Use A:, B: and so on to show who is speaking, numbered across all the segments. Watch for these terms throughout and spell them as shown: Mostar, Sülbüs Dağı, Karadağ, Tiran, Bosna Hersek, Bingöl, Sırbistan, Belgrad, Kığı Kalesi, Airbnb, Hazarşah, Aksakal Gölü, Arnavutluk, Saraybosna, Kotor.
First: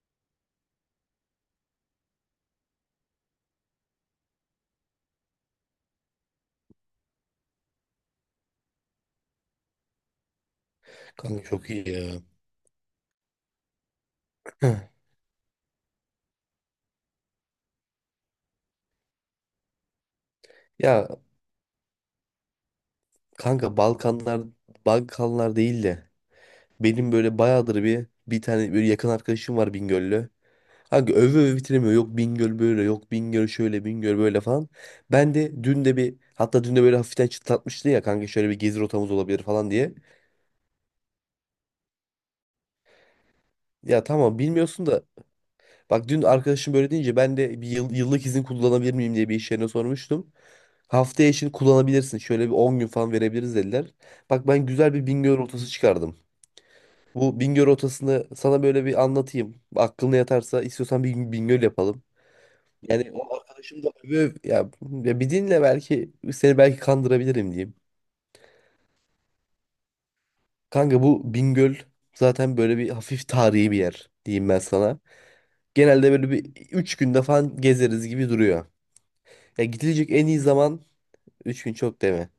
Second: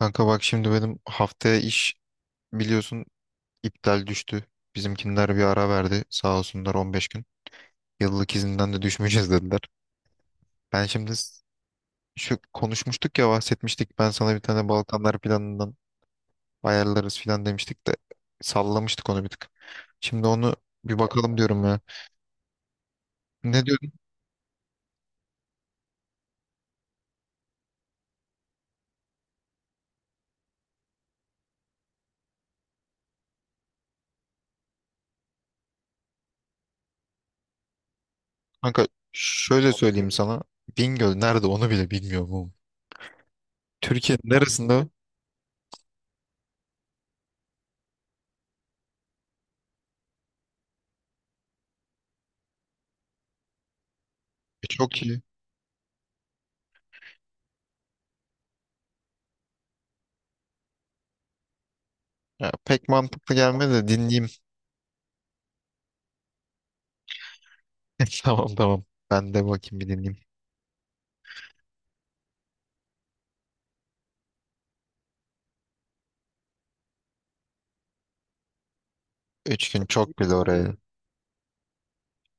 A: Kanka bak şimdi benim haftaya iş biliyorsun iptal düştü. Bizimkiler bir ara verdi sağ olsunlar, 15 gün. Yıllık izinden de düşmeyeceğiz dediler. Ben şimdi
B: Kanka çok iyi ya.
A: şu konuşmuştuk ya, bahsetmiştik. Ben sana bir tane
B: Heh.
A: Balkanlar planından ayarlarız filan demiştik de sallamıştık onu bir tık. Şimdi onu bir
B: Ya
A: bakalım diyorum ya. Ne
B: kanka
A: diyordun
B: Balkanlar Balkanlar değil de benim böyle bayağıdır bir tane böyle yakın arkadaşım var Bingöl'lü. Kanka öve öve bitiremiyor. Yok Bingöl böyle, yok Bingöl şöyle, Bingöl böyle falan. Ben de dün de böyle hafiften çıtlatmıştı ya kanka şöyle bir gezi
A: kanka?
B: rotamız olabilir falan
A: Şöyle
B: diye.
A: söyleyeyim sana. Bingöl nerede onu bile bilmiyorum oğlum.
B: Ya
A: Türkiye'nin
B: tamam bilmiyorsun
A: neresinde?
B: da. Bak dün arkadaşım böyle deyince ben de bir yıllık izin kullanabilir miyim diye bir iş yerine sormuştum. Haftaya için kullanabilirsin. Şöyle bir 10 gün falan verebiliriz dediler. Bak ben
A: E,
B: güzel
A: çok
B: bir
A: iyi.
B: Bingöl rotası çıkardım. Bu Bingöl rotasını sana böyle bir anlatayım. Aklına yatarsa istiyorsan bir gün Bingöl yapalım.
A: Ya, pek
B: Yani
A: mantıklı
B: o
A: gelmedi
B: arkadaşım
A: de
B: da öve
A: dinleyeyim.
B: öve- ya, ya bir dinle, belki seni belki kandırabilirim diyeyim.
A: Tamam tamam. Ben de bakayım bir dinleyeyim.
B: Kanka bu Bingöl zaten böyle bir hafif tarihi bir yer diyeyim ben sana. Genelde böyle bir 3 günde falan gezeriz gibi duruyor. Ya
A: Üç gün
B: gidilecek
A: çok
B: en
A: güzel
B: iyi
A: oraya.
B: zaman Üç gün çok değil mi?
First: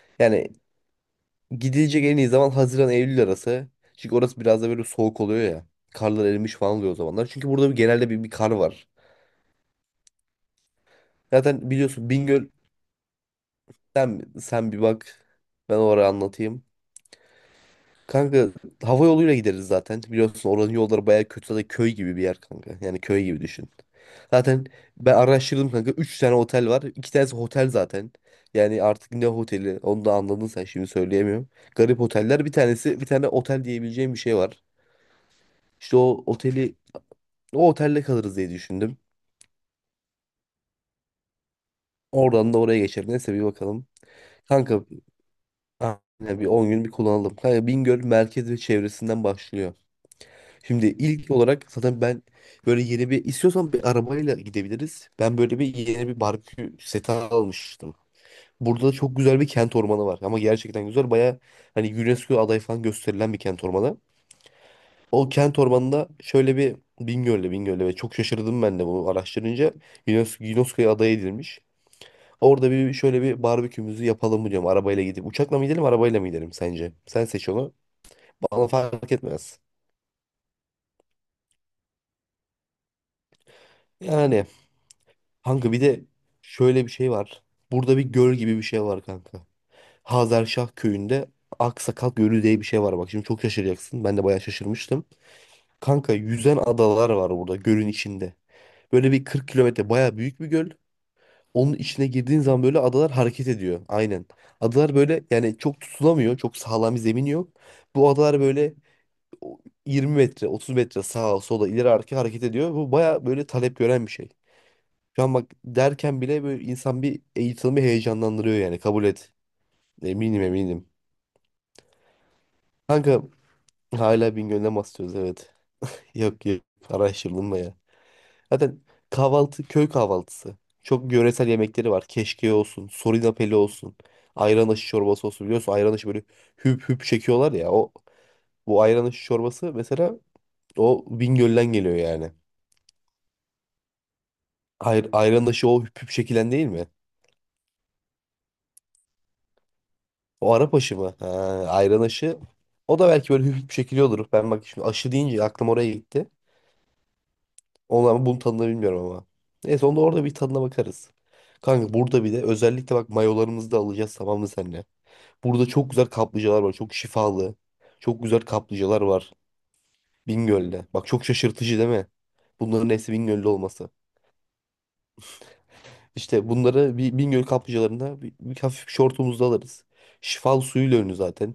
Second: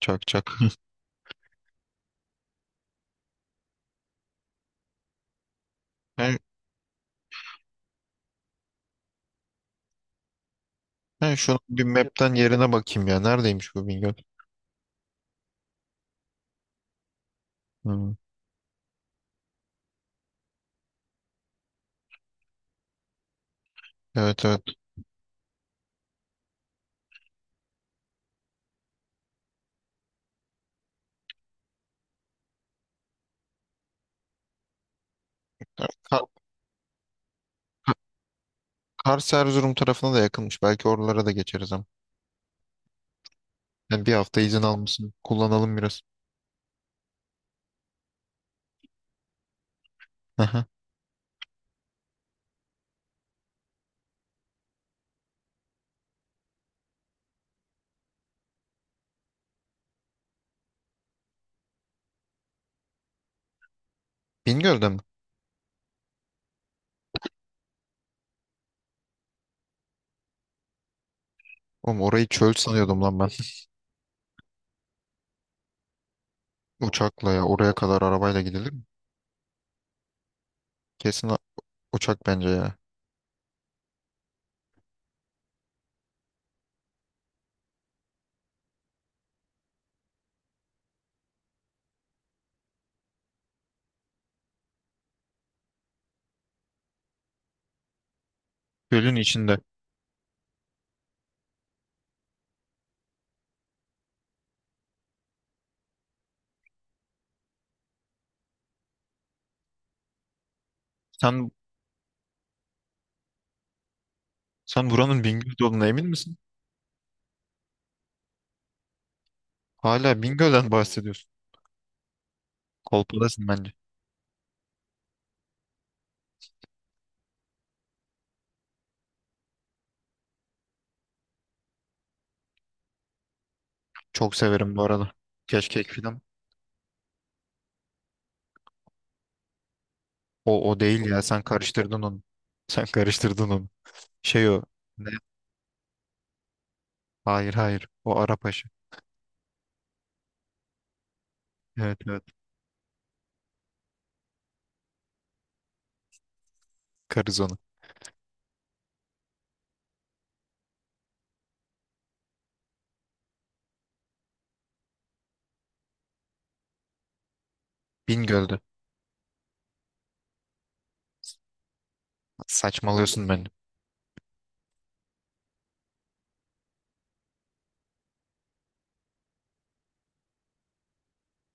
A: Çok
B: Yani
A: çok.
B: gidilecek en iyi zaman Haziran Eylül arası. Çünkü orası biraz da böyle soğuk oluyor ya. Karlar
A: Ben,
B: erimiş falan oluyor o zamanlar. Çünkü burada genelde bir kar var.
A: ben şunu
B: Zaten
A: bir
B: biliyorsun
A: map'ten
B: Bingöl
A: yerine bakayım ya. Neredeymiş bu Bingöl?
B: sen bir bak. Ben oraya anlatayım.
A: Hmm.
B: Kanka hava yoluyla gideriz zaten. Biliyorsun oranın yolları bayağı kötü. Zaten köy gibi bir yer kanka. Yani köy gibi düşün.
A: Evet evet.
B: Zaten ben araştırdım kanka. 3 tane otel var. 2 tanesi otel zaten. Yani artık ne oteli onu da anladın sen şimdi söyleyemiyorum. Garip oteller, bir tanesi bir tane otel diyebileceğim bir şey var. İşte o
A: Ka-
B: oteli, o
A: Ka-
B: otelde kalırız diye düşündüm.
A: Kars Erzurum tarafına da yakınmış. Belki oralara da geçeriz ama.
B: Oradan da oraya geçer. Neyse bir bakalım.
A: Yani bir hafta izin
B: Kanka
A: almışsın. Kullanalım biraz.
B: aynen bir 10 gün bir kullanalım. Kanka Bingöl merkez ve çevresinden başlıyor.
A: Aha.
B: Şimdi ilk olarak zaten ben böyle yeni bir istiyorsan bir arabayla gidebiliriz. Ben böyle bir yeni bir barbekü seti almıştım. Burada da çok güzel bir kent ormanı var, ama gerçekten güzel. Baya hani UNESCO adayı falan gösterilen bir kent ormanı.
A: Bingöl'de mi?
B: O kent ormanında şöyle bir Bingöl'le ve çok şaşırdım ben de bunu araştırınca UNESCO'ya aday edilmiş.
A: Oğlum orayı çöl
B: Orada bir
A: sanıyordum lan
B: şöyle
A: ben.
B: bir barbekümüzü yapalım mı diyorum arabayla gidip. Uçakla mı gidelim, arabayla mı gidelim sence? Sen
A: Uçakla ya.
B: seç onu.
A: Oraya kadar arabayla
B: Bana
A: gidilir mi?
B: fark etmez.
A: Kesin a- uçak bence ya.
B: Yani kanka bir de şöyle bir şey var. Burada bir göl gibi bir şey var kanka. Hazarşah köyünde Aksakal Gölü diye bir şey var bak. Şimdi çok şaşıracaksın. Ben de bayağı şaşırmıştım. Kanka yüzen adalar var burada gölün içinde. Böyle
A: Gölün
B: bir 40
A: içinde.
B: kilometre, bayağı büyük bir göl. Onun içine girdiğin zaman böyle adalar hareket ediyor. Aynen. Adalar böyle yani çok tutulamıyor. Çok sağlam bir zemin yok. Bu adalar böyle o 20 metre, 30 metre sağa
A: Sen
B: sola ileri arka hareket ediyor. Bu bayağı böyle talep gören bir şey.
A: sen
B: Şu
A: buranın
B: an bak
A: Bingöl'de olduğuna emin
B: derken
A: misin?
B: bile böyle insan bir eğitimi heyecanlandırıyor yani, kabul et.
A: Hala
B: Eminim
A: Bingöl'den
B: eminim.
A: bahsediyorsun.
B: Kanka
A: Kolpadasın bence.
B: hala Bingöl'den bahsediyoruz evet. Yok yok, araştırdım da ya. Zaten kahvaltı köy kahvaltısı. Çok yöresel yemekleri var. Keşke olsun, sorinapeli olsun,
A: Çok
B: ayran
A: severim bu
B: aşı
A: arada.
B: çorbası olsun. Biliyorsun
A: Keşkek
B: ayran aşı
A: film.
B: böyle hüp hüp çekiyorlar ya. Bu ayran aşı çorbası mesela
A: O o değil
B: o
A: ya, sen
B: Bingöl'den geliyor
A: karıştırdın onu.
B: yani.
A: Sen karıştırdın onu. Şey o. Ne?
B: Ayran aşı o hüp hüp çekilen değil mi?
A: Hayır hayır. O Arapaşı.
B: O Arap aşı mı? Ha,
A: Evet
B: Ayran
A: evet.
B: aşı. O da belki böyle hafif bir şekilde olur. Ben bak, şimdi aşı deyince aklım oraya gitti.
A: Karız onu.
B: Onu ama bunun tadını bilmiyorum ama. Neyse onda orada bir tadına bakarız. Kanka burada bir de özellikle bak, mayolarımızı da alacağız tamam mı seninle? Burada çok güzel kaplıcalar var. Çok şifalı. Çok güzel
A: Bingöl'dü.
B: kaplıcalar var. Bingöl'de. Bak çok şaşırtıcı değil mi? Bunların hepsi
A: Saçmalıyorsun beni.
B: Bingöl'de olması. İşte bunları bir Bingöl kaplıcalarında bir hafif şortumuzda alırız. Şifalı suyuyla ünlü zaten.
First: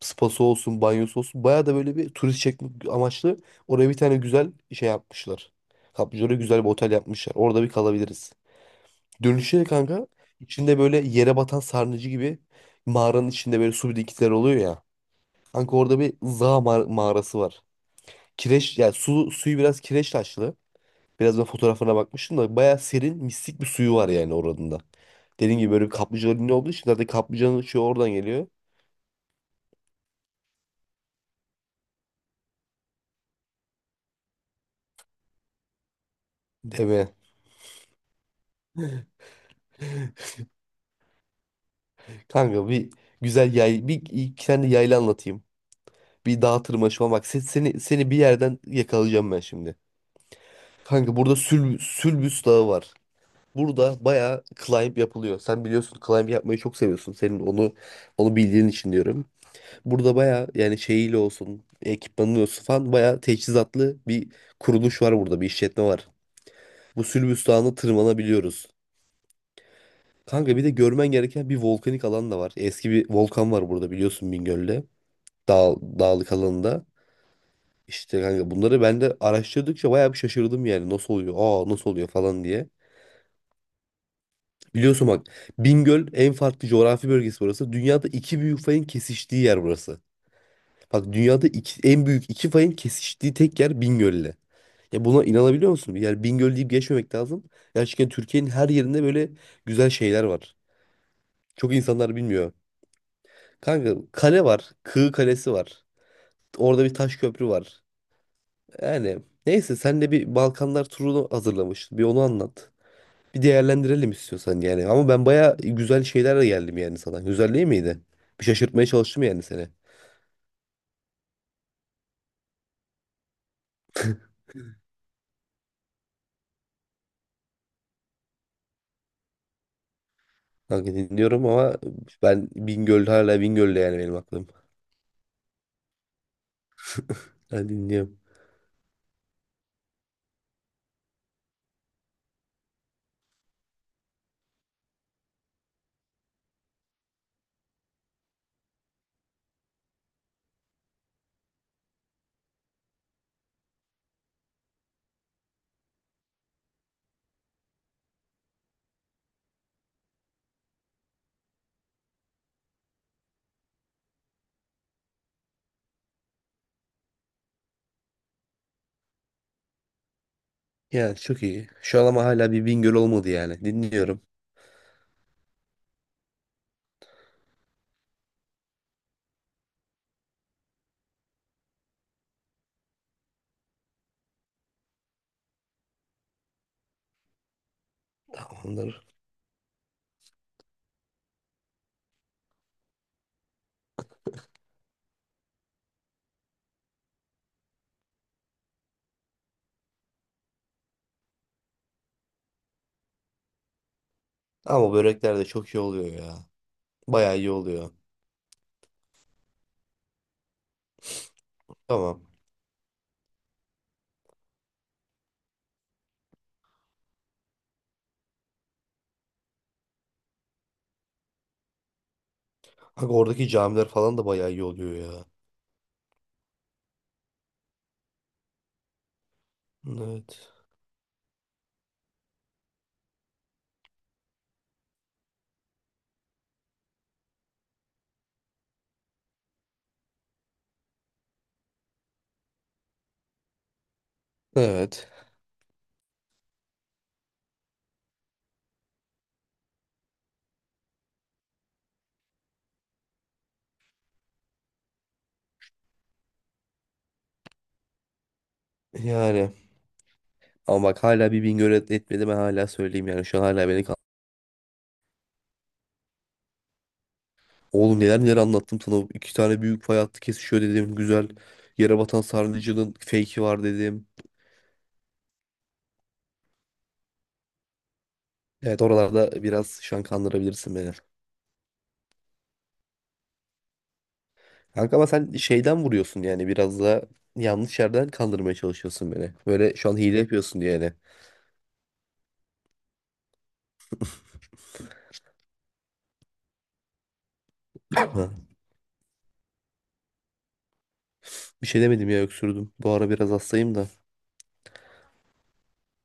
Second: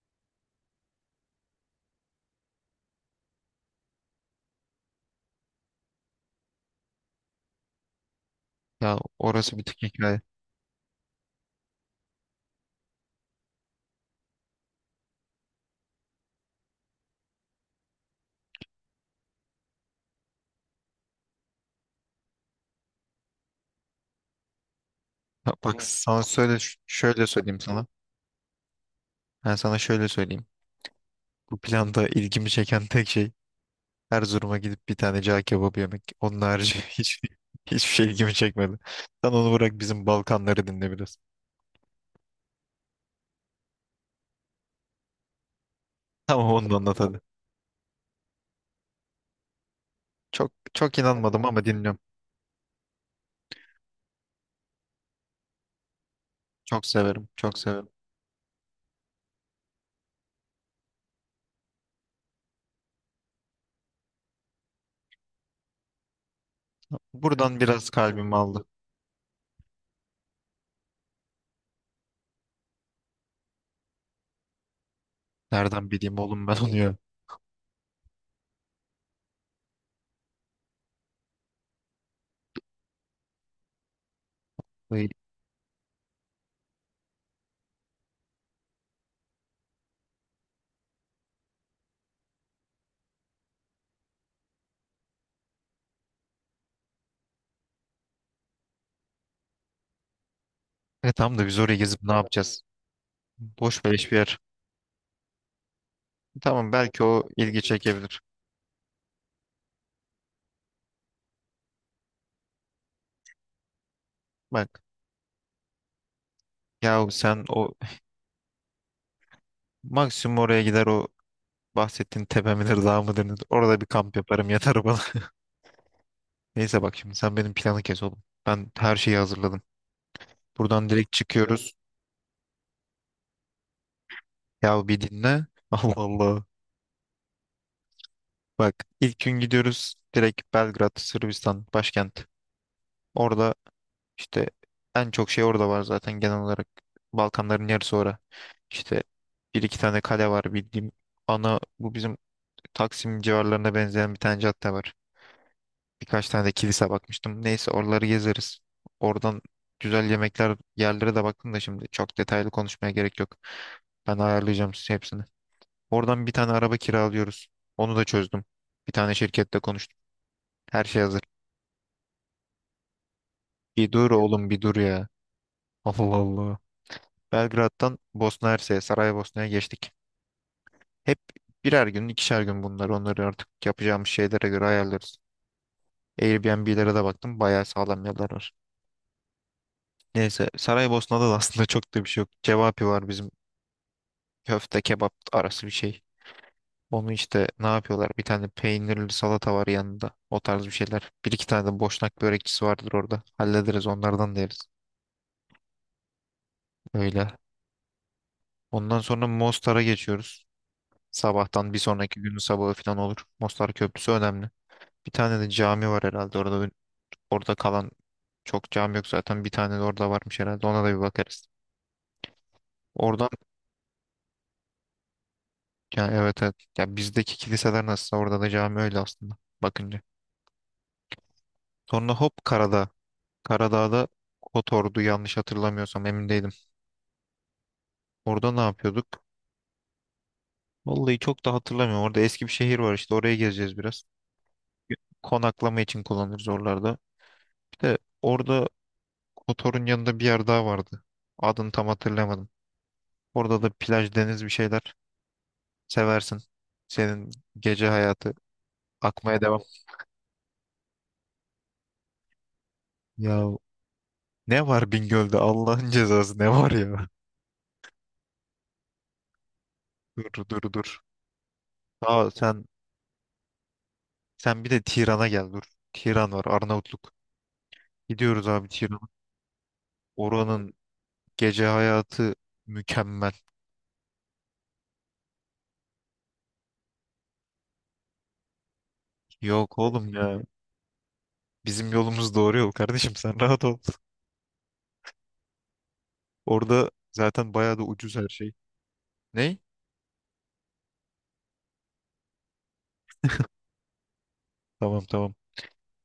B: Spası olsun, banyosu olsun. Baya da böyle bir turist çekmek amaçlı oraya bir tane güzel şey yapmışlar. Kaplıcalara güzel bir otel yapmışlar. Orada bir kalabiliriz.
A: Ya orası
B: Dönüşte
A: bir
B: de
A: tek
B: kanka
A: hikaye.
B: içinde böyle yere batan sarnıcı gibi, mağaranın içinde böyle su birikintileri oluyor ya. Kanka orada bir Za mağarası var. Kireç, yani suyu biraz kireç taşlı. Biraz ben fotoğraflarına bakmıştım da bayağı serin mistik bir suyu var yani oranın da.
A: Ya
B: Dediğim gibi
A: bak
B: böyle bir
A: sana
B: kaplıca önünde
A: söyle,
B: olduğu için zaten
A: şöyle söyleyeyim
B: kaplıcanın şu
A: sana.
B: oradan geliyor.
A: Ben sana şöyle söyleyeyim. Bu planda ilgimi çeken tek şey Erzurum'a gidip bir tane cağ kebabı yemek. Onun harici
B: Deme.
A: hiç, hiçbir şey ilgimi çekmedi. Sen onu bırak, bizim Balkanları dinle biraz.
B: Kanka bir iki tane yayla anlatayım. Bir
A: Tamam
B: dağ
A: onu da
B: tırmanışı
A: anlat
B: falan
A: hadi.
B: bak, seni bir yerden yakalayacağım ben şimdi.
A: Çok çok
B: Kanka burada
A: inanmadım ama dinliyorum.
B: Sülbüs Dağı var. Burada bayağı climb yapılıyor. Sen biliyorsun climb yapmayı çok
A: Çok
B: seviyorsun.
A: severim,
B: Senin
A: çok
B: onu
A: severim.
B: onu bildiğin için diyorum. Burada baya yani şeyiyle olsun, ekipmanı olsun falan baya teçhizatlı bir kuruluş var burada, bir işletme var. Bu Sülbüs
A: Buradan
B: Dağı'na
A: biraz kalbimi aldı.
B: tırmanabiliyoruz. Kanka bir de görmen gereken bir volkanik alan da var. Eski bir volkan var burada biliyorsun Bingöl'de.
A: Nereden bileyim
B: Dağlık
A: oğlum ben onu
B: alanında.
A: ya.
B: İşte kanka bunları ben de araştırdıkça bayağı bir şaşırdım yani. Nasıl oluyor? Aa nasıl oluyor falan diye.
A: Ay,
B: Biliyorsun bak, Bingöl en farklı coğrafi bölgesi burası. Dünyada iki büyük fayın kesiştiği yer burası. Bak dünyada en büyük iki fayın kesiştiği tek yer Bingöl'le. Ya buna inanabiliyor musun? Yani Bingöl deyip geçmemek lazım. Gerçekten Türkiye'nin her yerinde böyle güzel şeyler var.
A: e, tamam da biz
B: Çok
A: oraya gezip
B: insanlar
A: ne
B: bilmiyor.
A: yapacağız? Boş
B: Kanka
A: beleş bir yer.
B: kale var. Kığı Kalesi var.
A: Tamam
B: Orada bir
A: belki
B: taş
A: o
B: köprü
A: ilgi
B: var.
A: çekebilir.
B: Yani neyse sen de bir Balkanlar turunu hazırlamıştın. Bir onu anlat. Bir değerlendirelim istiyorsan
A: Bak
B: yani. Ama ben baya güzel şeylerle geldim yani
A: ya
B: sana.
A: sen
B: Güzel değil
A: o
B: miydi? Bir şaşırtmaya çalıştım yani seni.
A: maksimum oraya gider, o bahsettiğin tepe midir dağ mıdır nedir? Orada bir kamp yaparım yatarım bana. Neyse bak şimdi sen benim planı kes oğlum. Ben her şeyi hazırladım. Buradan
B: Kanka
A: direkt
B: dinliyorum
A: çıkıyoruz.
B: ama ben Bingöl, hala Bingöl'de yani benim aklım.
A: Ya bir dinle. Allah Allah.
B: Ben dinliyorum.
A: Bak ilk gün gidiyoruz direkt Belgrad, Sırbistan başkent. Orada işte en çok şey orada var zaten genel olarak. Balkanların yarısı orada. İşte bir iki tane kale var bildiğim. Ana bu bizim Taksim civarlarına benzeyen bir tane cadde var. Birkaç tane de kilise bakmıştım. Neyse oraları gezeriz. Oradan güzel yemekler yerlere de baktım da şimdi çok detaylı konuşmaya gerek yok. Ben ayarlayacağım size hepsini. Oradan bir tane araba kiralıyoruz. Onu da çözdüm. Bir tane şirkette konuştum. Her şey
B: Ya
A: hazır.
B: çok iyi. Şu an ama hala bir Bingöl olmadı yani.
A: Bir dur
B: Dinliyorum.
A: oğlum bir dur ya. Allah Allah. Belgrad'dan Bosna Hersek'e, Saraybosna'ya geçtik. Hep birer gün, ikişer gün bunlar. Onları artık yapacağımız şeylere göre ayarlarız. Airbnb'lere de baktım. Bayağı sağlam yerler var.
B: Tamamdır.
A: Neyse, Saraybosna'da da aslında çok da bir şey yok. Cevapi var bizim, köfte kebap arası bir şey. Onu işte ne yapıyorlar? Bir tane peynirli salata var yanında. O tarz bir şeyler. Bir iki tane de boşnak börekçisi vardır orada. Hallederiz onlardan da yeriz.
B: Ama börekler de çok iyi oluyor ya.
A: Öyle.
B: Bayağı iyi oluyor.
A: Ondan sonra Mostar'a geçiyoruz. Sabahtan bir sonraki
B: Tamam.
A: günün sabahı falan olur. Mostar Köprüsü önemli. Bir tane de cami var herhalde orada. Orada kalan çok cami yok zaten. Bir tane de orada varmış herhalde. Ona da bir bakarız.
B: Bak
A: Oradan
B: oradaki camiler falan da bayağı iyi oluyor ya.
A: yani evet evet. Ya bizdeki kiliseler nasıl, orada da cami öyle aslında bakınca.
B: Evet.
A: Sonra hop Karadağ. Karadağ'da Kotor'du yanlış hatırlamıyorsam, emin değilim. Orada ne yapıyorduk? Vallahi çok da hatırlamıyorum. Orada eski bir şehir var işte, oraya gezeceğiz biraz.
B: Evet.
A: Konaklama için kullanırız oralarda. Bir de orada Kotor'un yanında bir yer daha vardı. Adını tam hatırlamadım. Orada da plaj, deniz, bir şeyler. Seversin. Senin gece hayatı akmaya
B: Yani.
A: devam.
B: Ama bak hala bir Bingöl etmedi ben hala söyleyeyim yani. Şu an
A: Ya
B: hala beni
A: ne var Bingöl'de Allah'ın cezası, ne var ya?
B: oğlum neler neler anlattım sana. İki tane büyük fay hattı
A: Dur
B: kesişiyor
A: dur
B: dedim.
A: dur.
B: Güzel. Yerebatan
A: Aa sen
B: Sarnıcı'nın fake'i var dedim.
A: sen bir de Tiran'a gel dur. Tiran var, Arnavutluk. Gidiyoruz abi
B: Evet
A: Tiran'a.
B: oralarda biraz şu an
A: Oranın
B: kandırabilirsin beni.
A: gece hayatı mükemmel.
B: Kanka ama sen şeyden vuruyorsun yani biraz da yanlış yerden kandırmaya çalışıyorsun beni. Böyle
A: Yok
B: şu an
A: oğlum
B: hile
A: ya.
B: yapıyorsun diye yani.
A: Bizim yolumuz doğru yol kardeşim, sen rahat ol. Orada zaten bayağı da
B: Ha,
A: ucuz her şey. Ney?
B: bir şey demedim ya, öksürdüm. Bu ara biraz hastayım da.
A: Tamam tamam.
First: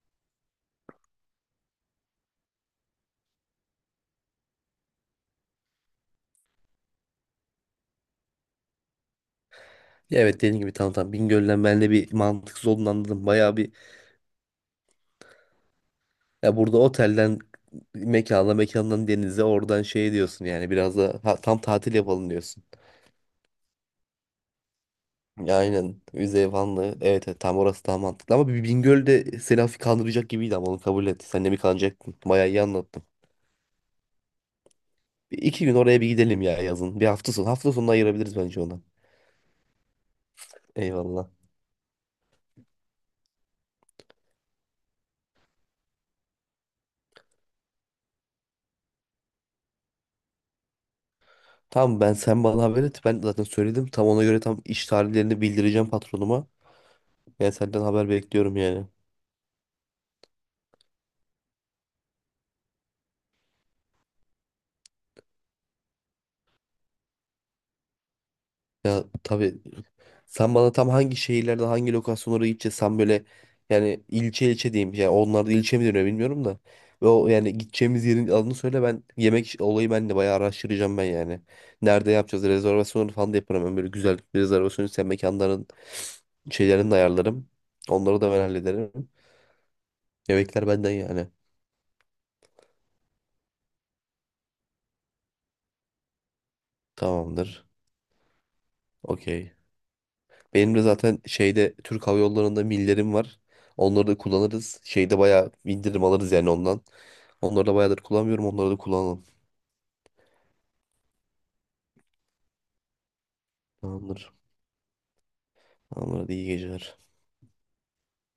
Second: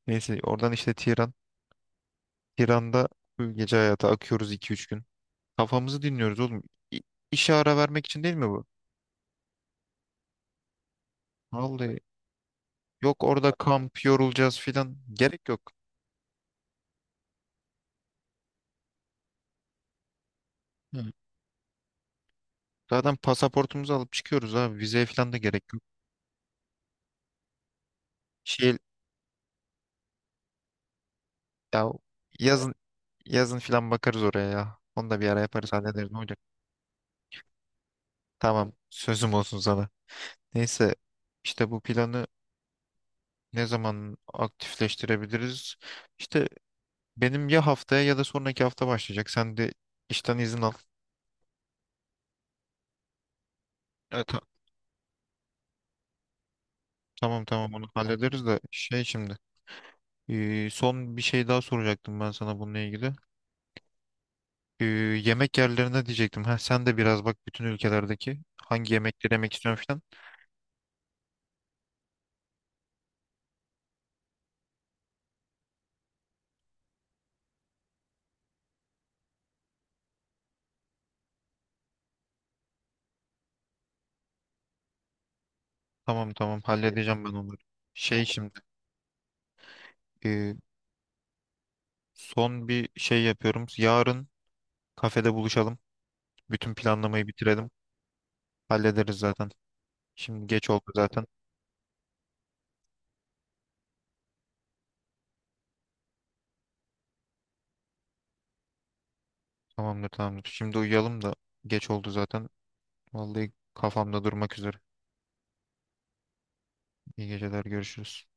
A: Neyse oradan işte Tiran. Tiran'da full gece hayatı akıyoruz iki üç gün. Kafamızı dinliyoruz oğlum. İ- İşe ara vermek için değil mi bu?
B: Ya evet dediğin gibi, tamam tamam Bingöl'den ben de
A: Vallahi
B: bir mantıksız olduğunu
A: yok,
B: anladım.
A: orada
B: Bayağı bir,
A: kamp yorulacağız filan. Gerek yok.
B: ya burada otelden mekana, mekandan denize, oradan şey diyorsun yani biraz
A: Hı.
B: da tam tatil yapalım diyorsun.
A: Zaten pasaportumuzu alıp çıkıyoruz abi. Vizeye filan da
B: Ya
A: gerek yok.
B: aynen Üzey Vanlı evet, evet tam orası daha mantıklı ama bir
A: Şey
B: Bingöl'de seni hafif kandıracak gibiydi, ama onu kabul et. Sen de mi
A: ya,
B: kandıracaktın? Bayağı iyi
A: yazın
B: anlattın.
A: yazın filan bakarız oraya ya. Onu da bir
B: Bir
A: ara
B: iki
A: yaparız
B: gün oraya bir
A: hallederiz, ne olacak.
B: gidelim ya yazın. Bir hafta sonu. Hafta sonunu ayırabiliriz bence
A: Tamam
B: ona.
A: sözüm olsun sana. Neyse
B: Eyvallah.
A: işte bu planı ne zaman aktifleştirebiliriz? İşte benim ya haftaya ya da sonraki hafta başlayacak. Sen de işten izin al.
B: Tamam ben, sen bana haber et. Ben zaten söyledim. Tam ona
A: Evet,
B: göre tam iş tarihlerini bildireceğim patronuma.
A: tamam
B: Ben
A: tamam
B: senden
A: onu
B: haber
A: hallederiz
B: bekliyorum
A: de
B: yani.
A: şey şimdi, ee, son bir şey daha soracaktım ben sana bununla ilgili. Ee, yemek yerlerine diyecektim. Heh, sen de biraz bak bütün ülkelerdeki hangi
B: Ya
A: yemekleri yemek
B: tabii.
A: istiyorsun falan.
B: Sen bana tam hangi şehirlerde hangi lokasyonlara gideceğiz? Sen böyle yani ilçe ilçe diyeyim. Yani onlar da ilçe mi deniyor bilmiyorum da. Ve o yani gideceğimiz yerin adını söyle, ben yemek olayı ben de bayağı araştıracağım ben yani. Nerede yapacağız? Rezervasyonları falan da yaparım. Ben böyle güzel bir rezervasyon isteyen mekanların
A: Tamam tamam
B: şeylerini de
A: halledeceğim ben
B: ayarlarım.
A: onları.
B: Onları
A: Şey
B: da ben
A: şimdi,
B: hallederim.
A: e,
B: Yemekler benden yani.
A: son bir şey yapıyorum. Yarın kafede buluşalım. Bütün planlamayı
B: Tamamdır.
A: bitirelim. Hallederiz zaten.
B: Okey.
A: Şimdi geç
B: Benim de
A: oldu
B: zaten
A: zaten.
B: şeyde Türk Hava Yolları'nda millerim var. Onları da kullanırız. Şeyde bayağı indirim alırız yani ondan. Onları da bayağıdır kullanmıyorum. Onları da kullanalım.
A: Tamamdır tamamdır. Şimdi uyuyalım da geç oldu zaten. Vallahi kafamda
B: Tamamdır.
A: durmak üzere.
B: Tamamdır. Hadi iyi geceler.
A: İyi geceler görüşürüz.